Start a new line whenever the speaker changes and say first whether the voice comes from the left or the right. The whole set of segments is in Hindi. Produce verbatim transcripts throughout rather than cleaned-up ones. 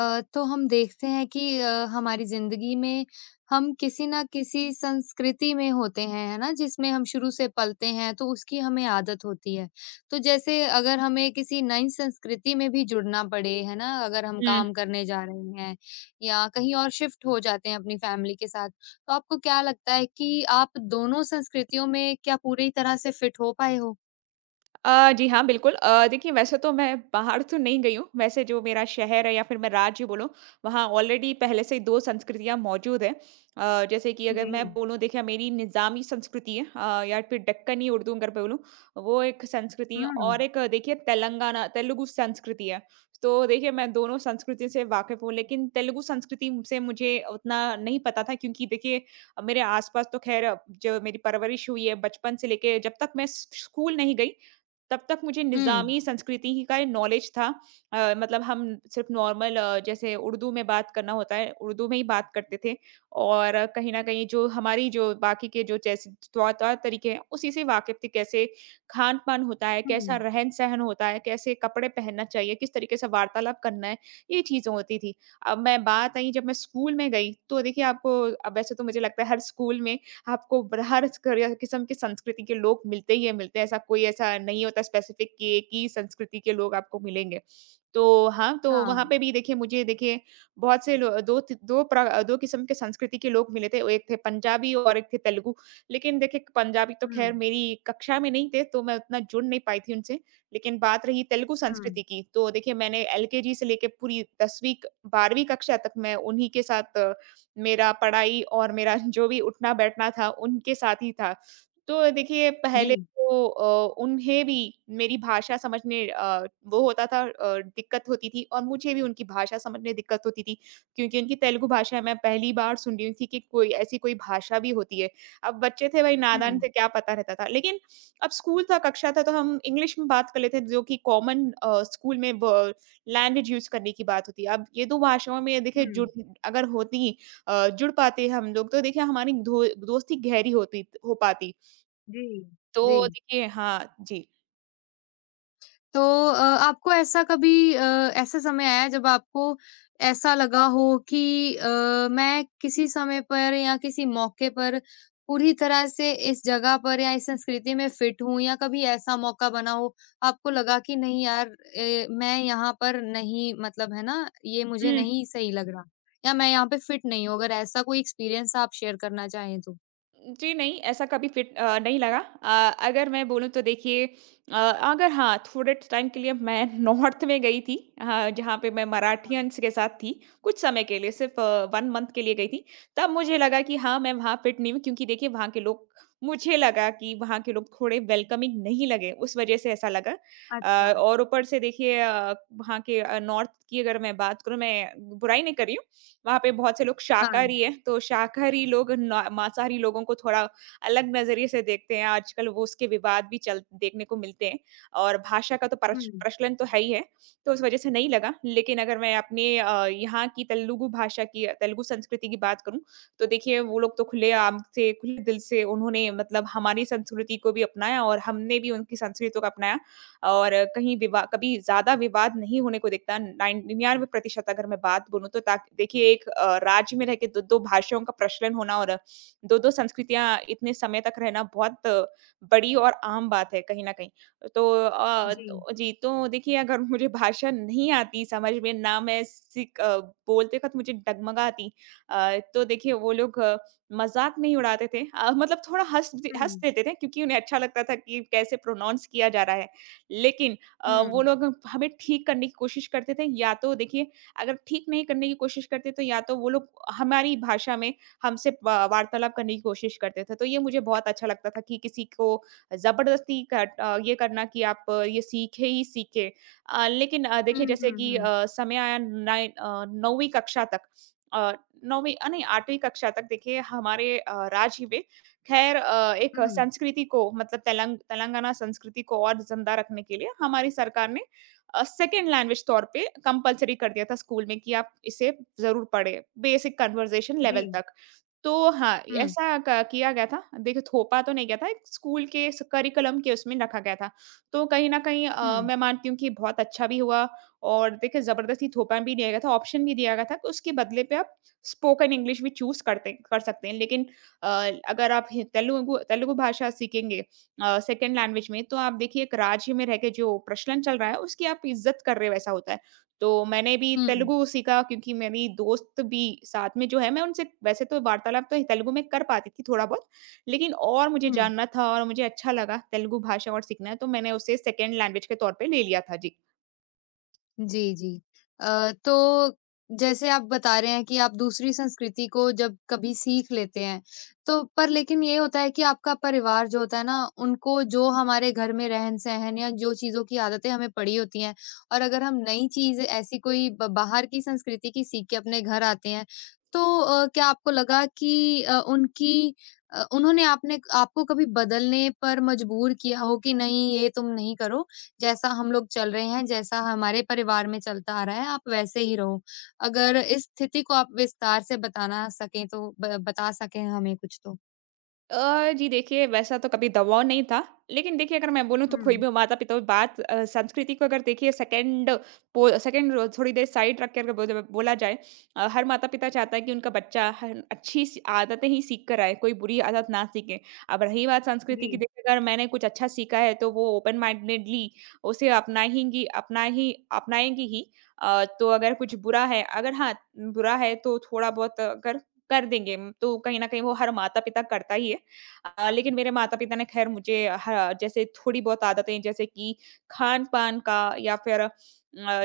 left: अ, तो हम देखते हैं कि अ, हमारी ज़िंदगी में हम किसी न किसी संस्कृति में होते हैं, है ना? जिसमें हम शुरू से पलते हैं, तो उसकी हमें आदत होती है। तो जैसे अगर हमें किसी नई संस्कृति में भी जुड़ना पड़े, है ना? अगर हम
right: हुँ।
left: काम करने जा रहे हैं या कहीं और शिफ्ट हो जाते हैं अपनी फैमिली के साथ, तो आपको क्या लगता है कि आप दोनों संस्कृतियों में क्या पूरी तरह से फिट हो पाए हो?
right: अ, जी हाँ, बिल्कुल। अ, देखिए वैसे तो मैं बाहर तो नहीं गई हूँ, वैसे जो मेरा शहर है या फिर मैं राज्य बोलूँ, वहाँ ऑलरेडी पहले से ही दो संस्कृतियाँ मौजूद हैं। अ, जैसे कि अगर
left: जी।
right: मैं बोलूँ देखिए मेरी निज़ामी संस्कृति है, अ, या फिर दक्कनी उर्दू अगर बोलूँ, वो एक संस्कृति है
left: हुँ।
right: और एक अ, देखिए तेलंगाना तेलुगु संस्कृति है। तो देखिए मैं दोनों संस्कृति से वाकिफ़ हूँ, लेकिन तेलुगु संस्कृति से मुझे उतना नहीं पता था क्योंकि देखिए मेरे आस-पास तो ख़ैर जो मेरी परवरिश हुई है बचपन से लेके जब तक मैं स स्कूल नहीं गई तब तक मुझे
left: हुँ।
right: निज़ामी संस्कृति ही का ये नॉलेज था। अ, मतलब हम सिर्फ़ नॉर्मल अ, जैसे उर्दू में बात करना होता है, उर्दू में ही बात करते थे और अ, कहीं न कहीं जो हमारी जो बाकी के जो जैसे तौर तौर तरीके हैं, उसी से वाकिफ़ थी। कैसे खान-पान होता है, कैसा
left: हुँ।
right: रहन-सहन होता है, कैसे कपड़े पहनना चाहिए, किस तरीके से वार्तालाप करना है, ये चीज़ें होती थी। अब मैं बात आई जब मैं स्कूल में गई, तो देखिए आपको अब वैसे तो मुझे लगता है हर स्कूल में आपको ब हर क किस्म की संस्कृति के लोग मिलते ही मिलते हैं। ऐसा कोई ऐसा नहीं होता स्पेसिफिक कि एक ही संस्कृति के लोग आपको मिलेंगे। तो हाँ, तो वहाँ
left: हाँ।
right: पे भी देखिए मुझे देखिए बहुत से लो दो ति दो प्र दो किस्म के संस्कृति के लोग मिले थे, एक थे पंजाबी और एक थे तेलुगु। लेकिन देखिए पंजाबी तो
left: हुँ,
right: ख़ैर मेरी कक्षा में नहीं थे, तो मैं उतना जुड़ नहीं पाई थी उनसे। लेकिन बात रही तेलुगु
left: हुँ,
right: संस्कृति की, तो देखिए मैंने एल के जी से लेके पूरी दसवीं बारहवीं कक्षा तक मैं उन्हीं के साथ, मेरा पढ़ाई और मेरा जो भी उठना-बैठना था, उनके साथ ही था। तो देखिए
left: जी।
right: पहले तो अ, उन्हें भी मेरी भाषा समझने अ, वो होता था अ, दिक्कत होती थी और मुझे भी उनकी भाषा समझने दिक्कत होती थी, क्योंकि उनकी तेलुगु भाषा मैं पहली बार सुन रही थी कि कोई ऐसी कोई भाषा भी होती है। अब बच्चे थे भाई नादान
left: हुँ।
right: थे, क्या पता रहता था। लेकिन अब स्कूल था, कक्षा था तो हम इंग्लिश में बात कर लेते थे जो कि कॉमन अ, स्कूल में ब लैंग्वेज यूज़ करने की बात होती है। अब ये दो भाषाओं में देखिए
left: हुँ।
right: जुड़ अगर होती, अ, जुड़ पाते हम लोग, तो देखिए हमारी धो दोस्ती गहरी होती हो पाती।
left: जी, जी।
right: तो देखिए हाँ, जी।
left: तो अ, आपको ऐसा कभी अ, ऐसा समय आया जब आपको ऐसा लगा हो कि अ, मैं किसी समय पर या किसी मौके पर पूरी तरह से इस जगह पर या इस संस्कृति में फिट हूँ या कभी ऐसा मौका बना हो, आपको लगा कि नहीं यार ए, मैं यहाँ पर नहीं मतलब है ना, ये
right: हुँ।
left: मुझे नहीं सही लग रहा या मैं यहाँ पे फिट नहीं हूँ? अगर ऐसा कोई एक्सपीरियंस आप शेयर करना चाहें तो?
right: जी, नहीं, ऐसा कभी फिट अ, नहीं लगा। अ, अगर मैं बोलूँ तो देखिए अ, अगर हाँ, थोड़े टाइम के लिए मैं नॉर्थ में गई थी, हाँ, जहाँ पे मैं
left: हाँ।
right: मराठियंस के साथ थी, कुछ समय के लिए सिर्फ़ अ, वन मंथ के लिए गई थी। तब मुझे लगा कि हाँ, मैं वहाँ फिट नहीं हूँ क्योंकि देखिए वहाँ के लोग, मुझे लगा कि वहाँ के लोग थोड़े वेलकमिंग नहीं लगे, उस वज़ह से ऐसा लगा। अ,
left: अच्छा।
right: और ऊपर से देखिए अ, वहाँ के अ, नॉर्थ की अगर मैं बात करूँ, मैं बुराई नहीं कर रही हूँ। वहाँ पे बहुत से लोग
left: हाँ।
right: शाकाहारी हैं, तो शाकाहारी लोग ना मांसाहारी लोगों को थोड़ा अलग नज़रिए से देखते हैं, आजकल वो उसके विवाद भी चल देखने को मिलते हैं और भाषा का तो परच
left: हुँ।
right: प्रचलन तो है ही है, तो उस वज़ह से नहीं लगा। लेकिन अगर मैं अपने अ, यहाँ की तेलुगु भाषा की तेलुगु संस्कृति की बात करूँ, तो देखिए वो लोग तो खुलेआम से, खुले दिल से उन्होंने मतलब हमारी संस्कृति को भी अपनाया और हमने भी उनकी संस्कृति को अपनाया। और कहीं विवा कभी ज़्यादा विवाद नहीं होने को देखता, नौ निन्यानवे प्रतिशत अगर मैं बात बोलूँ तो ताक देखिए एक अ, राज्य में रह के दो दो भाषाओं का प्रचलन होना और दो दो संस्कृतियाँ इतने समय तक रहना बहुत अ, बड़ी और आम बात है कहीं न कहीं। तो अ,
left: जी।
right: तो जी, तो देखिए अगर मुझे भाषा नहीं आती समझ में, ना मैं सीख अ, बोलते वक़्त मुझे डगमगा आती, अ, तो देखिए वो लोग मज़ाक नहीं उड़ाते थे, अ, मतलब थोड़ा हँस दे हँस
left: हुँ।
right: देते थे क्योंकि उन्हें अच्छा लगता था कि कैसे प्रोनाउंस किया जा रहा है। लेकिन अ,
left: हुँ।
right: वो लोग हमें ठीक करने की कोशिश करते थे या तो देखिए अगर ठीक नहीं करने की कोशिश करते तो या तो वो लोग हमारी भाषा में हमसे वा- वार्तालाप करने की कोशिश करते थे, तो ये मुझे बहुत अच्छा लगता था कि किसी को जबरदस्ती कर, अ, ये करना कि आप अ, ये सीखे ही सीखे। अ, लेकिन अ,
left: हुँ,
right: देखिए जैसे
left: हुँ,
right: कि अ,
left: हुँ।
right: समय आया नाइ- अ, नौवीं कक्षा तक, अ, नौवीं अ, नहीं, आठवीं कक्षा तक देखिए हमारे अ, राज्य में खैर अ, एक
left: हुँ,
right: संस्कृति को मतलब तेलंग तेलंगाना संस्कृति को और ज़िंदा रखने के लिए हमारी सरकार ने अ, सेकंड लैंग्वेज तौर पे कंपल्सरी कर दिया था स्कूल में कि आप इसे ज़रूर पढ़ें, बेसिक कन्वर्सेशन
left: जी।
right: लेवल तक। तो हाँ,
left: हुँ,
right: ऐसा क किया गया था। देखिए थोपा तो नहीं गया था, एक स्कूल के स करिकुलम के उसमें रखा गया था। तो कहीं न कहीं अ,
left: हुँ,
right: मैं मानती हूँ कि बहुत अच्छा भी हुआ और देखिए ज़बरदस्ती थोपा भी दिया गया था, ऑप्शन भी दिया गया था कि उसके बदले पे आप स्पोकन इंग्लिश भी चूज़ करते कर सकते हैं। लेकिन अ, अगर आप हि तेलुगु तेलुगु भाषा सीखेंगे अ, सेकंड लैंग्वेज में, तो आप देखिए एक राज्य में रह के जो प्रचलन चल रहा है, उसकी आप इज़्ज़त कर रहे हो, ऐसा होता है। तो मैंने भी
left: हुँ,
right: तेलुगु सीखा क्योंकि मेरी दोस्त भी साथ में जो है, मैं उनसे वैसे तो वार्तालाप तो तेलुगु में कर पाती थी थोड़ा-बहुत, लेकिन और मुझे
left: हुँ।
right: जानना था और मुझे अच्छा लगा तेलुगु भाषा और सीखना है, तो मैंने उसे सेकंड लैंग्वेज के तौर पे ले लिया था। जी।
left: जी, जी। अ, तो जैसे आप बता रहे हैं कि आप दूसरी संस्कृति को जब कभी सीख लेते हैं, तो पर लेकिन ये होता है कि आपका परिवार जो होता है ना, उनको जो हमारे घर में रहन-सहन या जो चीज़ों की आदतें हमें पड़ी होती हैं और अगर हम नई चीज़ ऐसी कोई ब बाहर की संस्कृति की सीख के अपने घर आते हैं, तो अ, क्या आपको लगा कि अ, उनकी अ, उन्होंने आपने आपको कभी बदलने पर मजबूर किया हो कि नहीं, ये तुम नहीं करो? जैसा हम लोग चल रहे हैं, जैसा हमारे परिवार में चलता आ रहा है, आप वैसे ही रहो। अगर इस स्थिति को आप विस्तार से बताना सकें तो ब बता सकें हमें कुछ तो?
right: अ, जी देखिए, वैसा तो कभी दबाव नहीं था। लेकिन देखिए अगर मैं बोलूँ तो कोई
left: हुँ,
right: भी माता-पिता बात अ, संस्कृति को अगर देखिए सेकंड पो सेकंड थोड़ी देर साइड रख के अगर बोल बोला जाए, अ, हर माता-पिता चाहता है कि उनका बच्चा हन अच्छी सी आदतें ही सीख कर आए, कोई बुरी आदत ना सीखे। अब रही बात संस्कृति
left: जी।
right: की, देखिए अगर मैंने कुछ अच्छा सीखा है तो वो ओपन माइंडेडली उसे अपनाएँगी, अपना ही अपनाएँगी ही। अ, तो अगर कुछ बुरा है, अगर हाँ, बुरा है तो थोड़ा बहुत अगर कर देंगे तो कहीं न कहीं वो हर माता-पिता करता ही है। अ, लेकिन मेरे माता-पिता ने ख़ैर मुझे ह जैसे थोड़ी बहुत आदतें जैसे कि खान-पान का या फिर अ,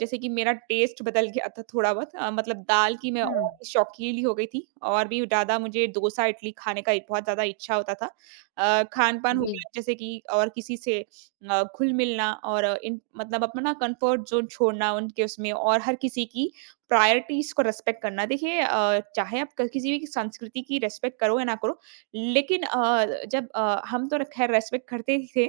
right: जैसे कि मेरा टेस्ट बदल गया था थोड़ा बहुत, अ, मतलब दाल की मैं और
left: हुँ।
right: भी शौकीन हो गई थी और भी ज़्यादा मुझे डोसा, इडली खाने का बहुत ज़्यादा इच्छा होता था। अ, खान-पान हो
left: जी।
right: गया जैसे कि और किसी से अ, घुल-मिलना और अ, इन मतलब अपना कम्फ़र्ट ज़ोन छोड़ना उनके उसमें और हर किसी की प्रायोरिटीज़ को रिस्पेक्ट करना। देखिए अ, चाहे आप क किसी भी संस्कृति की रिस्पेक्ट करो या ना करो, लेकिन अ, जब अ, हम तो र ख़ैर रेस्पेक्ट करते ही थे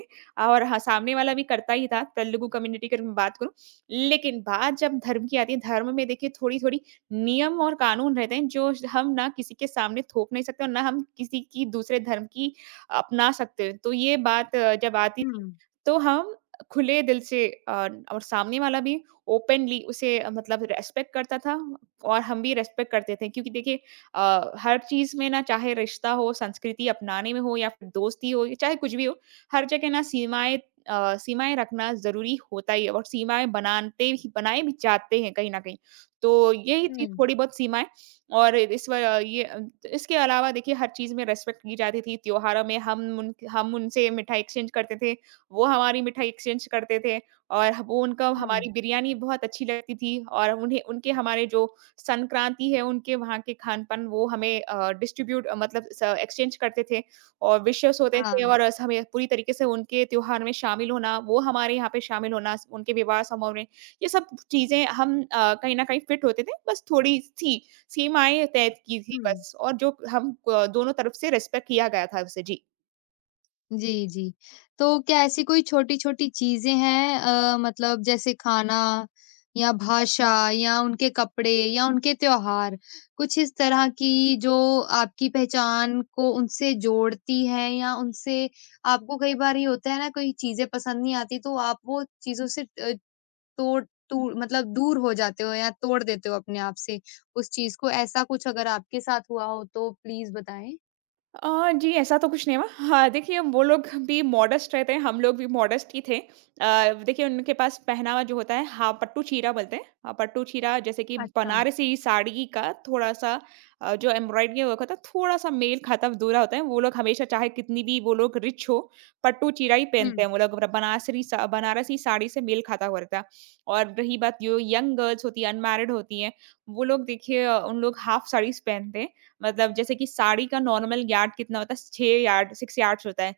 right: और हाँ, सामने वाला भी करता ही था, तेलुगु कम्युनिटी की अगर मैं बात करूँ। लेकिन बात जब धर्म की आती है, धर्म में देखिए थोड़ी-थोड़ी नियम और कानून रहते हैं, जो श हम ना किसी के सामने थोप नहीं सकते और ना हम किसी की दूसरे धर्म की अपना सकते हैं। तो ये बात अ, जब आती थी,
left: हुँ।
right: तो हम खुले दिल से, अ, और सामने वाला भी ओपनली उसे, अ, मतलब रेस्पेक्ट करता था और हम भी रेस्पेक्ट करते थे क्योंकि देखिए अ, हर चीज़ में ना चाहे रिश्ता हो, संस्कृति अपनाने में हो या फिर दोस्ती हो, या चाहे कुछ भी हो, हर जगह ना सीमाएँ अ, सीमाएँ रखना ज़रूरी होता ही है और सीमाएँ बनाते ही बनाए भी जाते हैं कहीं न कहीं। तो यही थी
left: हुँ।
right: थोड़ी बहुत सीमाएँ और इस व ये अ, इसके अलावा देखिए हर चीज़ में रिस्पेक्ट की जाती थी। त्योहारों में हम उन हम उनसे मिठाई एक्सचेंज करते थे, वो हमारी मिठाई एक्सचेंज करते थे और वो उनका
left: हुँ।
right: हमारी बिरयानी बहुत अच्छी लगती थी और उन्हें उनके हमारे जो संक्रांति है उनके वहाँ के खान-पान वो हमें अ, डिस्ट्रीब्यूट मतलब स एक्सचेंज करते थे और विशेस होते थे
left: हाँ।
right: और अस हमें पूरी तरीके से उनके त्योहार में शामिल होना, वो हमारे यहाँ पे शामिल होना, स उनके विवाह समारोह में, ये सब चीज़ें हम अ, कहीं न कहीं फिट होते थे। बस थोड़ी-सी सीमाएँ तय की थी
left: हुँ।
right: बस और जो हम क दोनों तरफ से रिस्पेक्ट किया गया था उसे। जी।
left: जी, जी। तो क्या ऐसी कोई छोटी-छोटी चीज़ें हैं अ, मतलब जैसे खाना या भाषा या उनके कपड़े या उनके त्योहार, कुछ इस तरह की जो आपकी पहचान को उनसे जोड़ती है या उनसे आपको कई बार ये होता है ना कोई चीज़ें पसंद नहीं आती तो आप वो चीज़ों से अ, तोड़ टूर मतलब दूर हो जाते हो या तोड़ देते हो अपने आप से उस चीज़ को, ऐसा कुछ अगर आपके साथ हुआ हो तो प्लीज़ बताएँ?
right: अ, जी, ऐसा तो कुछ नहीं हुआ। हाँ, देखिए वो लोग भी मॉडेस्ट रहते हैं, हम लोग भी मॉडेस्ट ही थे। अ, देखिए उनके पास पहनावा जो होता है, हाँ, पट्टू चीरा बोलते हैं। अ, पट्टू चीरा जैसे कि
left: अच्छा।
right: बनारसी साड़ी का थोड़ा-सा, अ, जो एम्ब्रॉयडरी वर्क होता है थोड़ा-सा मेल खाता अधूरा होता है। वो लोग हमेशा चाहे कितनी भी वो लोग रिच हो, पट्टू चीरा ही
left: हुँ,
right: पहनते हैं वो लोग। बनासरी सा बनारसी साड़ी से मेल खाता हुआ रहता है। और रही बात जो यंग गर्ल्स होती हैं, अनमैरिड होती हैं, वो लोग देखिए अ, उन लोग हाफ साड़ीज़ पहनते हैं। मतलब जैसे कि साड़ी का नॉर्मल यार्ड कितना होता है? छह यार्ड सिक्स यार्ड्स होता है।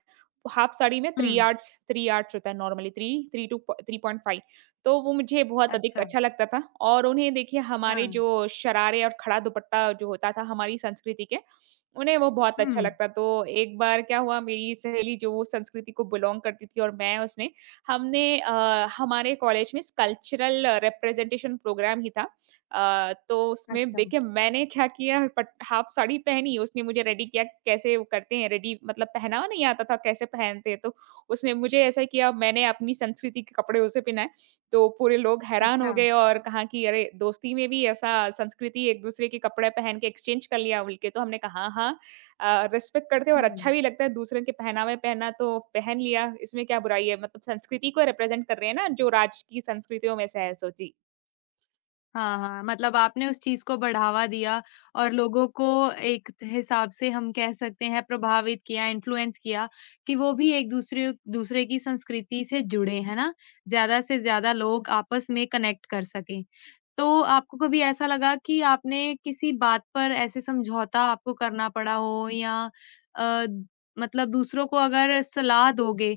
right: हाफ साड़ी में
left: हुँ।
right: तीन यार्ड्स थ्री यार्ड्स होता है normally three three two three point five. तो वो मुझे बहुत अधिक
left: अच्छा,
right: अच्छा लगता था और उन्हें देखिए हमारे जो
left: हाँ।
right: शरारे और खड़ा दुपट्टा जो होता था हमारी संस्कृति के, उन्हें वो बहुत अच्छा
left: हुँ।
right: लगता। तो एक बार क्या हुआ मेरी सहेली जो उस संस्कृति को बिलॉन्ग करती थी और मैं उसने, हमने अ, हमारे कॉलेज में कल्चरल रिप्रेजेंटेशन प्रोग्राम ही था। अ, तो उसमें
left: अच्छा,
right: देखिए मैंने क्या किया पट हाफ साड़ी पहनी, उसने मुझे रेडी किया कैसे वो करते हैं रेडी मतलब पहनावा नहीं आता था कैसे पहनते हैं, तो उसने मुझे ऐसा किया मैंने अपनी संस्कृति के कपड़े उसे पहनाए, तो पूरे लोग हैरान हो
left: अच्छा।
right: गए और कहा कि अरे! दोस्ती में भी ऐसा संस्कृति एक-दूसरे के कपड़े पहन के एक्सचेंज कर लिया बोल के, तो हमने कहा हाँ, हाँ। अ, रिस्पेक्ट करते हैं और अच्छा
left: हुँ।
right: भी लगता है दूसरे के पहनावे पहना तो पहन लिया, इसमें क्या बुराई है? मतलब संस्कृति को रिप्रेजेंट कर रहे हैं ना, जो राज्य की संस्कृतियों में से है सो। जी।
left: हाँ, हाँ, मतलब आपने उस चीज़ को बढ़ावा दिया और लोगों को एक त हिसाब से हम कह सकते हैं प्रभावित किया, इन्फ्लुएंस किया कि वो भी एक-दूसरे दूसरे दूसरे की संस्कृति से जुड़े, है ना? ज़्यादा से ज़्यादा लोग आपस में कनेक्ट कर सकें। तो आपको कभी ऐसा लगा कि आपने किसी बात पर ऐसे समझौता आपको करना पड़ा हो या अ, मतलब दूसरों को अगर सलाह दोगे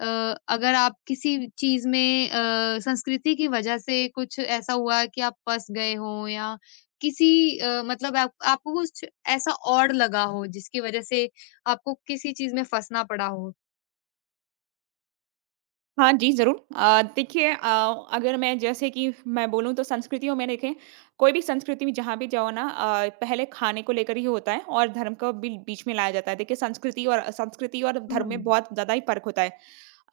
left: अ, अगर आप किसी चीज़ में अ, संस्कृति की वजह से कुछ ऐसा हुआ कि आप फँस गए हों या किसी अ, मतलब आप आपको कुछ ऐसा औड़ लगा हो जिसकी वजह से आपको किसी चीज़ में फँसना पड़ा हो?
right: हाँ जी, ज़रूर। अ, देखिए अ, अगर मैं जैसे कि मैं बोलूँ तो संस्कृतियों में देखें, कोई भी संस्कृति में जहाँ भी जाओ ना अ, पहले खाने को लेकर ही होता है और धर्म को बिल बीच में लाया जाता है। देखिए संस्कृति और संस्कृति और धर्म में
left: हुँ,
right: बहुत ज़्यादा ही फ़र्क होता है।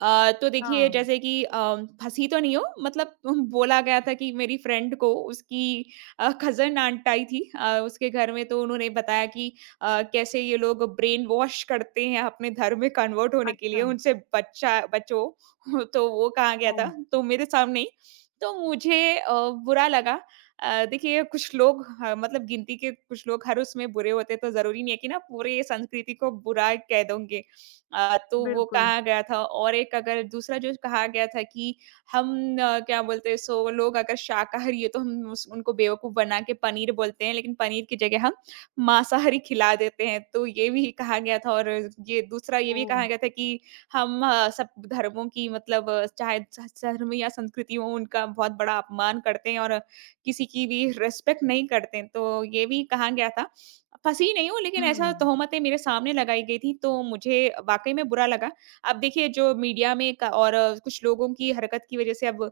right: अ, तो देखिए
left: हाँ,
right: जैसे कि अ, फँसी तो नहीं हूँ मतलब बोला गया था कि मेरी फ्रेंड को उसकी अ, कज़न आंट आई थी, अ, उसके घर में तो उन्होंने बताया कि अ, कैसे ये लोग ब्रेन वॉश करते हैं अपने धर्म में कन्वर्ट होने के लिए
left: अच्छा,
right: उनसे बच्चा बचो। तो वो कहा गया
left: ओह!
right: था तो मेरे सामने ही, तो मुझे अ, बुरा लगा। अ, देखिए कुछ लोग ह मतलब गिनती के कुछ लोग हर उसमें बुरे होते हैं तो ज़रूरी नहीं है कि ना पूरे संस्कृति को बुरा कह दूँगी। अ, तो वो
left: बिल्कुल,
right: कहा गया था और एक अगर दूसरा जो कहा गया था कि हम अ, क्या बोलते हैं सो लोग अगर शाकाहारी है तो हम उस उनको बेवकूफ़ बना के पनीर बोलते हैं, लेकिन पनीर की जगह हम मांसाहारी खिला देते हैं, तो ये भी कहा गया था और ये दूसरा ये भी
left: ओह!
right: कहा गया था कि हम अ, सब धर्मों की मतलब अ, चाहे च धर्म या संस्कृति हो उनका बहुत बड़ा अपमान करते हैं और किसी की भी रिस्पेक्ट नहीं करते हैं, तो ये भी कहा गया था। फँसी नहीं हूँ, लेकिन ऐसा
left: हुँ,
right: तोहमतें मेरे सामने लगाई गई थी, तो मुझे वाक़ई में बुरा लगा। अब देखिए जो मीडिया में क और अ, कुछ लोगों की हरकत की वज़ह से अब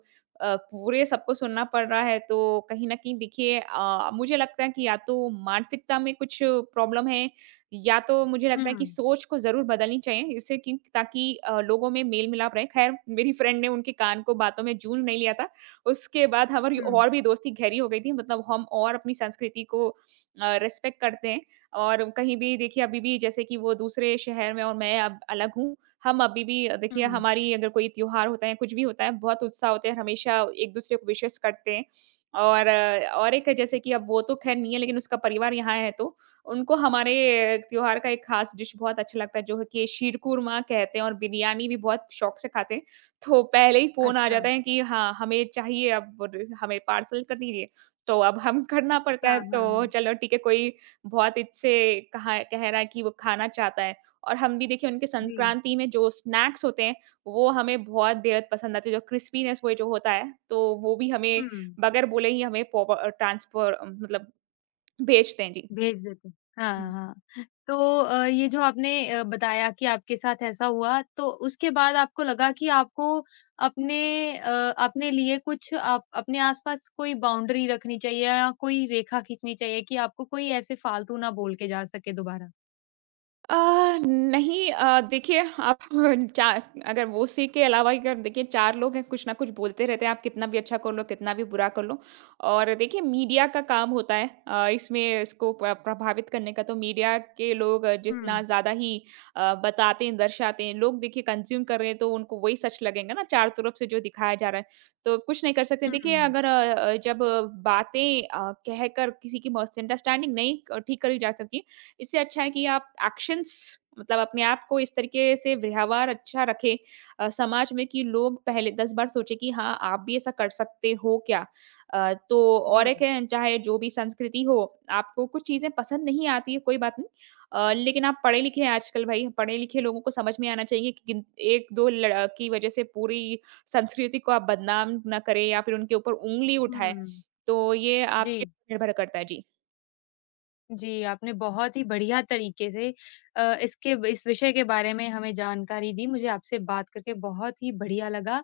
right: अ, पूरे सबको सुनना पड़ रहा है, तो कहीं न कहीं देखिए अ, मुझे लगता है कि या तो मानसिकता में कुछ प्रॉब्लम है, या तो मुझे लगता
left: हुँ,
right: है कि सोच को ज़रूर बदलनी चाहिए, इससे कि ताकि अ, लोगों में मेल-मिलाप रहे। ख़ैर मेरी फ्रेंड ने उनके कान को बातों में जूड़ नहीं लिया था, उसके बाद हमारी
left: हुँ,
right: और भी दोस्ती गहरी हो गई थी, मतलब हम और अपनी संस्कृति को अ, रिस्पेक्ट करते हैं और कहीं भी देखिए अभी भी जैसे कि वो दूसरे शहर में और मैं अब अलग हूँ, हम अभी भी देखिए
left: हुँ,
right: हमारी अगर कोई त्योहार होता है, कुछ भी होता है, बहुत उत्साह होते हैं, हमेशा एक-दूसरे को विशेस करते हैं। और अ, और एक है जैसे कि अब वो तो ख़ैर नहीं है लेकिन उसका परिवार यहाँ है तो, उनको हमारे त्योहार का एक ख़ास डिश बहुत अच्छा लगता है जो है कि शीरकुरमा कहते हैं और बिरयानी भी बहुत शौक से खाते हैं। तो पहले ही फ़ोन आ
left: अच्छा,
right: जाता है कि हाँ, हमें चाहिए अब र हमें पार्सल कर दीजिए। तो अब हम करना पड़ता
left: हाँ,
right: है,
left: हाँ,
right: तो
left: हाँ,
right: चलो ठीक है, कोई बहुत इससे कहा कह रहा है कि वो खाना चाहता है और हम भी देखिए उनके
left: जी,
right: संक्रांति में जो स्नैक्स होते हैं, वो हमें बहुत बेहद पसंद आते हैं, जो क्रिस्पीनेस वो जो होता है, तो वो भी हमें
left: हुँ।
right: बगैर बोले ही हमें पो प ट्रांसफर मतलब भेजते हैं। जी।
left: भेज देते।
right: हुँ।
left: हाँ, हाँ। तो अ, ये जो आपने अ, बताया कि आपके साथ ऐसा हुआ, तो उसके बाद आपको लगा कि आपको अपने अ, अपने लिए कुछ आप अपने आस-पास कोई बाउंड्री रखनी चाहिए या कोई रेखा खींचनी चाहिए कि आपको कोई ऐसे फ़ालतू ना बोल के जा सके दोबारा?
right: अ, नहीं अ, देखिए आप चार अगर वो उसी के अलावा ही अगर देखिए चार लोग हैं, कुछ ना कुछ बोलते रहते हैं, आप कितना भी अच्छा कर लो, कितना भी बुरा कर लो और देखिए मीडिया का काम होता है अ, इसमें इसको प्र प्रभावित करने का। तो मीडिया के लोग अ, जितना
left: हुँ,
right: ज़्यादा ही अ, बताते हैं, दर्शाते हैं, लोग देखिए कंज़्यूम कर रहे हैं, तो उनको वही सच लगेगा ना, चारों तरफ से जो दिखाया जा रहा है, तो कुछ नहीं कर सकते। देखिए
left: हुँ।
right: अगर अ अ, जब अ, बातें अ, कहकर किसी की मिसअंडरस्टैंडिंग नहीं अ, ठीक करी जा सकती इससे अच्छा है कि आप एक्शंस मतलब अपने आप को इस तरीके से व्यवहार अच्छा रखें अ, समाज में कि लोग पहले दस बार सोचे कि हाँ, आप भी ऐसा कर सकते हो क्या? अ, तो
left: जी,
right: और एक है चाहे जो भी संस्कृति हो, आपको कुछ चीज़ें पसंद नहीं आती है कोई बात नहीं अ, लेकिन आप पढ़े-लिखे हैं आजकल भाई, पढ़े-लिखे लोगों को समझ में आना चाहिए कि गिन एक दो लड़ की वजह से पूरी संस्कृति को आप बदनाम ना करें या फिर उनके ऊपर उँगली उठाएँ।
left: हुँ।
right: तो ये आपके
left: जी,
right: ऊपर निर्भर करता है। जी।
left: जी, आपने बहुत ही बढ़िया तरीके से अ, इसके इस विषय के बारे में हमें जानकारी दी। मुझे आपसे बात करके बहुत ही बढ़िया लगा।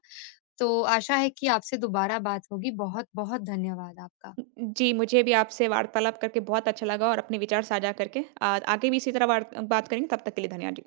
left: तो आशा है कि आपसे दोबारा बात होगी। बहुत-बहुत धन्यवाद आपका।
right: जी, मुझे भी आपसे वार्तालाप करके बहुत अच्छा लगा और अपने विचार साझा करके। अ, आगे भी इसी तरह वार्त बात करेंगे, तब तक के लिए धन्यवाद जी।